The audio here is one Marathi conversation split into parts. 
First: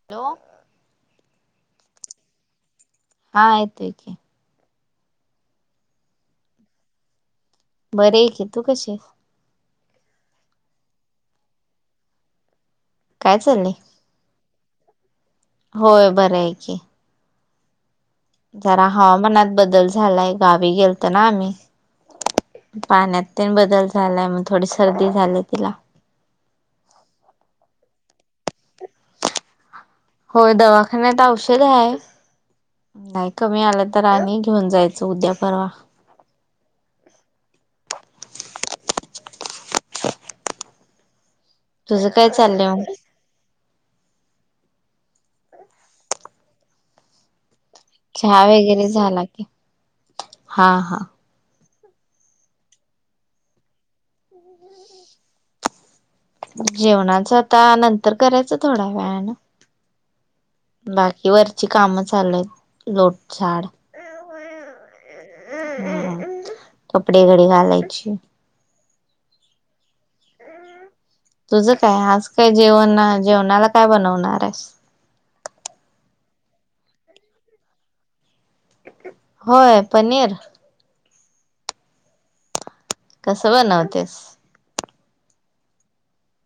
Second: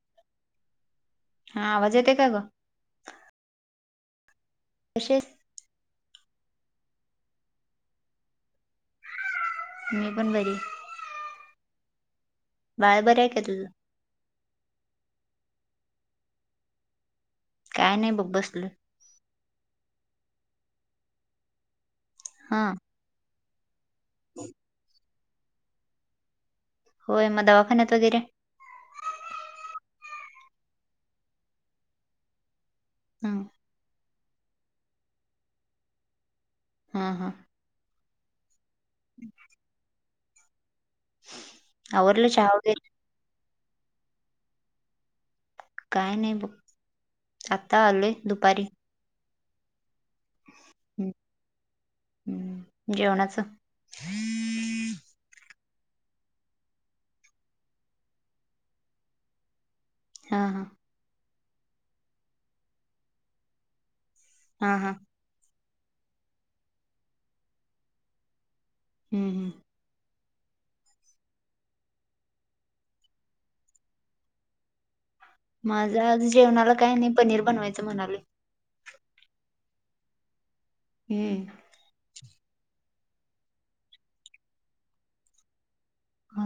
[unintelligible] [inaudible] हॅलो हा आवाज येते का ग? हा येतंय की. कशी आहेस. बरी आहे की, तू कशीय? मी पण बरीय. बाळ बरं आहे काय का तुझं? चाललेय? होय बरंय की. काय नाही बघ. बसलोय जरा हवामानात बदल झालाय, गावी गेलोतो ना आम्ही. हा. पाण्यात तेन बदल झालाय, मग थोडी सर्दी झालीय तिला. होय मग दवाखान्यात वगैरे? होय दवाखान्यात औषध आहे नाही ह कमी आलं तर आणि घेऊन जायचं उद्या, परवा. हा हा. [inaudible] तुझं आवरलं काय चहा चाललंय वैगरे? मग काय नाही बघ. आता आलोय. चहा दुपारी वगैरे झाला की, हा हा. हम्म जेवणाचं? जेवणाचं आता नंतर करायचं थोड्या वेळानं. हा हा बाकी वरची काम चालू आहेत लोट झाड. हा हा. कपडे घडी घालायची. हम्म हम्म. तुझं काय? आज काय जेवणा जेवणाला काय बनवणारेस? माझं आज जेवणाला काय नाही पनीर बनवायचं म्हणालो. होय पनीर? हम्म. कसं बनवतेस? अ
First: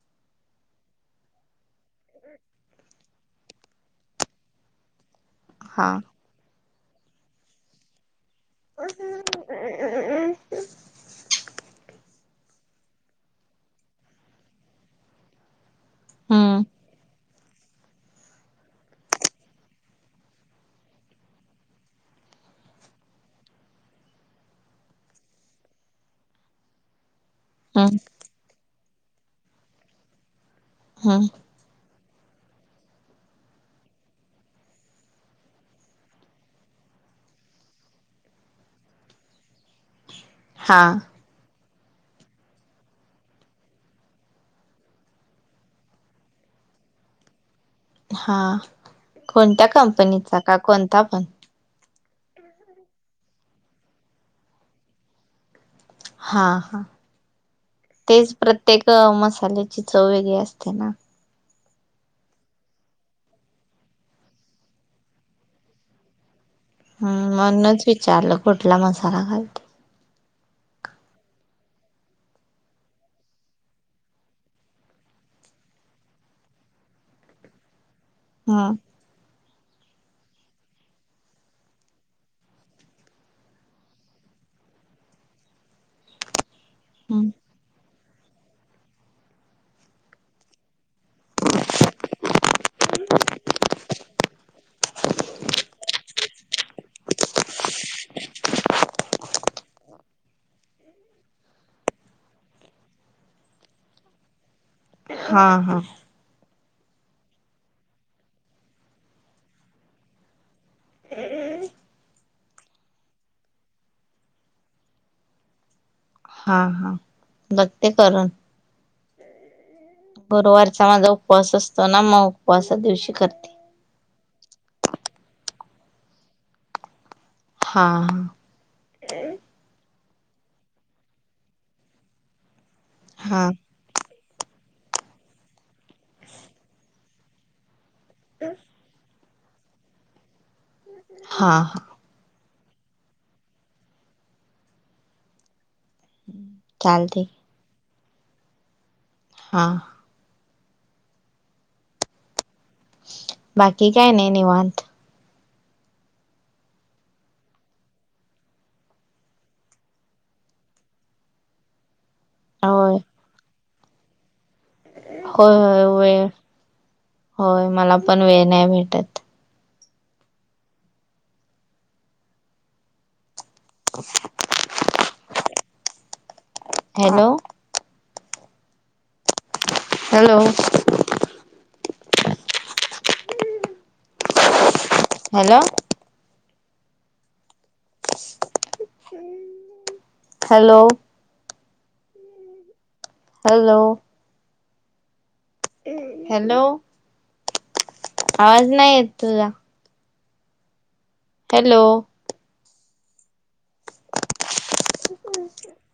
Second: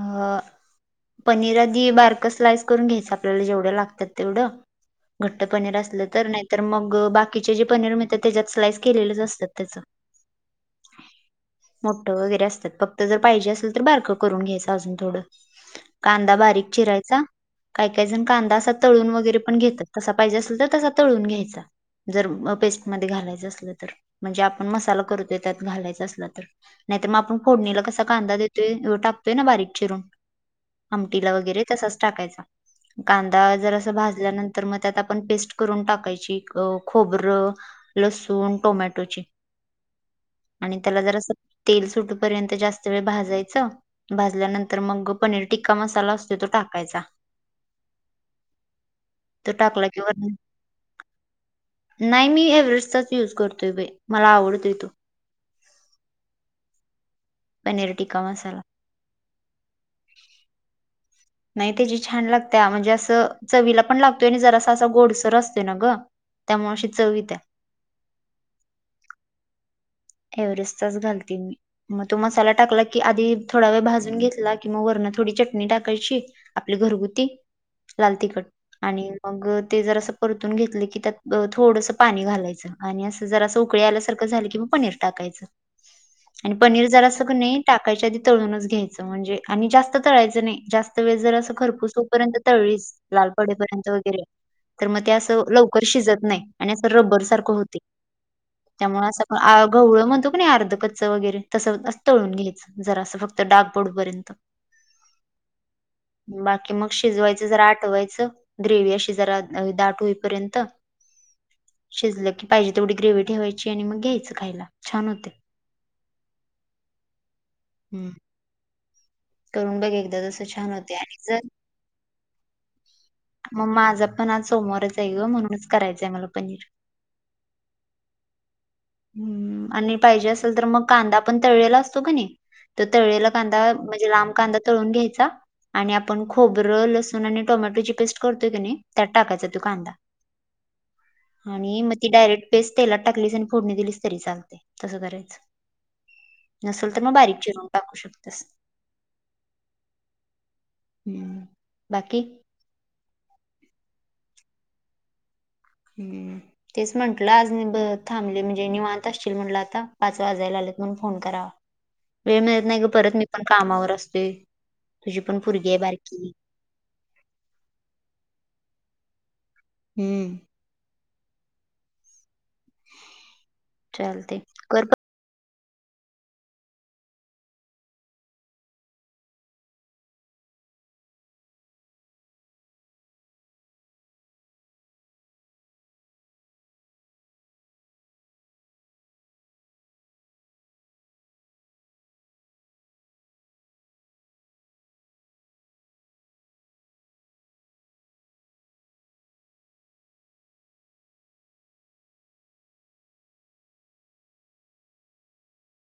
पनीर आधी बारकं स्लाइस करून घ्यायचं, आपल्याला जेवढं लागतात तेवढं. घट्ट पनीर हा असलं तर, नाहीतर मग बाकीचे जे पनीर मिळ तात त्याच्यात स्लाईस केलेलेच असतात त्याचं मो ठं वगैरे असतात, फक्त असेल तर बारिक करून घ्यायचं अजून थोडं. कांदा हम्म बारीक चिरायचा. काही काही जण कांदा असा तळून वगैरे पण घेतात, तसा पाहिजे असेल तर तसा तळून घ्यायचा. जर पेस्टमध्ये घालायचं असलं तर, म्हणजे आपण मसाला करतो त्यात घालायचं असलं तर. नाही तर मग आपण फोडणीला हम्म कसा कांदा देतोय अ टाकतोय ना बारीक चिरून हम्म आमटीला वगैरे तसाचं टाकायचा. कांदा जरासा भाजल्यानंतर मग त्यात आपण पेस्ट करून टाकायची अ खोबरं. लसूण, टोमॅटोची. आणि हा त्याला जरासं तेल सुटूपर्यंत जास्त वेळ भाजायचं. भाजल्यानंतर मग पनीर टिक्का मसाला असतो तो टाकायचा. हा तो कोणत्या टाकला की वरून कंपनीचा का कोणता पण? नाही, मी एव्हरेस्टचाच यूज करतोय बाई मला आवडतोय तो हा हा पनीर टिक्का तेच मसाला. प्रत्येक मसाल्याची चव वेगळी असते ना नाही त्याची छान लागते म्हणजे असं चवीला पण लागतोय आणि जरासा असा गोडसर असतो ना ग हम्म म्हणूनच विचारलं कुठला मसाला घालत्या. एव्हरेस्टचाच घालते मी म तो मसाला टाकला की आधी थोडा वेळ भाजून घेतला की वरण थोडी चटणी टाकायची. आपली घरगुती लाल तिखट हम्म आणि मग ते जर असं परतून घेतलं की त्यात थोडंसं पाणी घालायचं. आणि अस जरास उकळी आल्यासारखं झालं कि पनीर टाकायचं आणि पनीर जरास हम्म का नी टाकायच्या आधी तळूनच घ्यायचं म्हणजे आणि जास्त तळायचं नाही जास्त वेळ जर असं घरपूस पर्यंत तळलीस लाल पडेपर्यंत वगैरे तर मग ते असं लवकर शिजत नाही आणि असं रबर सारखं होते. त्यामुळे असं आप गवळं म्हणतो का नी अर्ध कच्च वगैरे तसं तळून घ्यायचं जरासं फक्त डाक पडुपर्यंत [inaudible] हा हा बाकी मग शिजवायचं जरा आटवायचं ग्रेव्ही अशी जरा दाट होईपर्यंत [unintelligible] शिजलं की पाहिजे तेवढी ग्रेव्ही ठेवायची आणि मग घ्यायचं खायला छान होते. हा हा बघते हम्म. करून करून बघ एकदा तसं छान गुरुवारचा होते माझा आणि जर उपवास असतो ना मग उपवासा दिवशी करते. मग माझा पण आज सोमवारच आहे ग म्हणूनच करायचं आहे मला पनीर हां हम्म आणि पाहिजे असेल तर मग कांदा पण तळलेला असतो का नाही तर तळलेला हा कांदा म्हणजे लांब कांदा तळून घ्यायचा आणि आपण खोबर लसुन आणि टोमॅटोची पेस्ट करतोय का नाही त्यात टाकायचा तो कांदा हा हा आणि मग ती डायरेक्ट पेस्ट तेलात टाकलीस आणि फोडणी दिलीस तरी चालते तसं करायच. नसल तर मग चालते बारीक चिरून टाकू शकतेस. हा. हम्म बाकी बाकी काय नाही निवांत [unintelligible] तेच म्हटलं आज मी ब थांबली म्हणजे निवांत असशील म्हटलं आता पाच वाजायला आलेत म्हणून फोन करावा. वेळ मिळत नाही ग होय परत मी पण कामावर असते तुझी पण होय पोरगी ये होय वेळ बारकी होय, मला पण वेळ नाही भेटत. हम्म चालते कर पर hello hello hello hello hello hello आवाज नाही येत तुझा हॅलो [inaudible]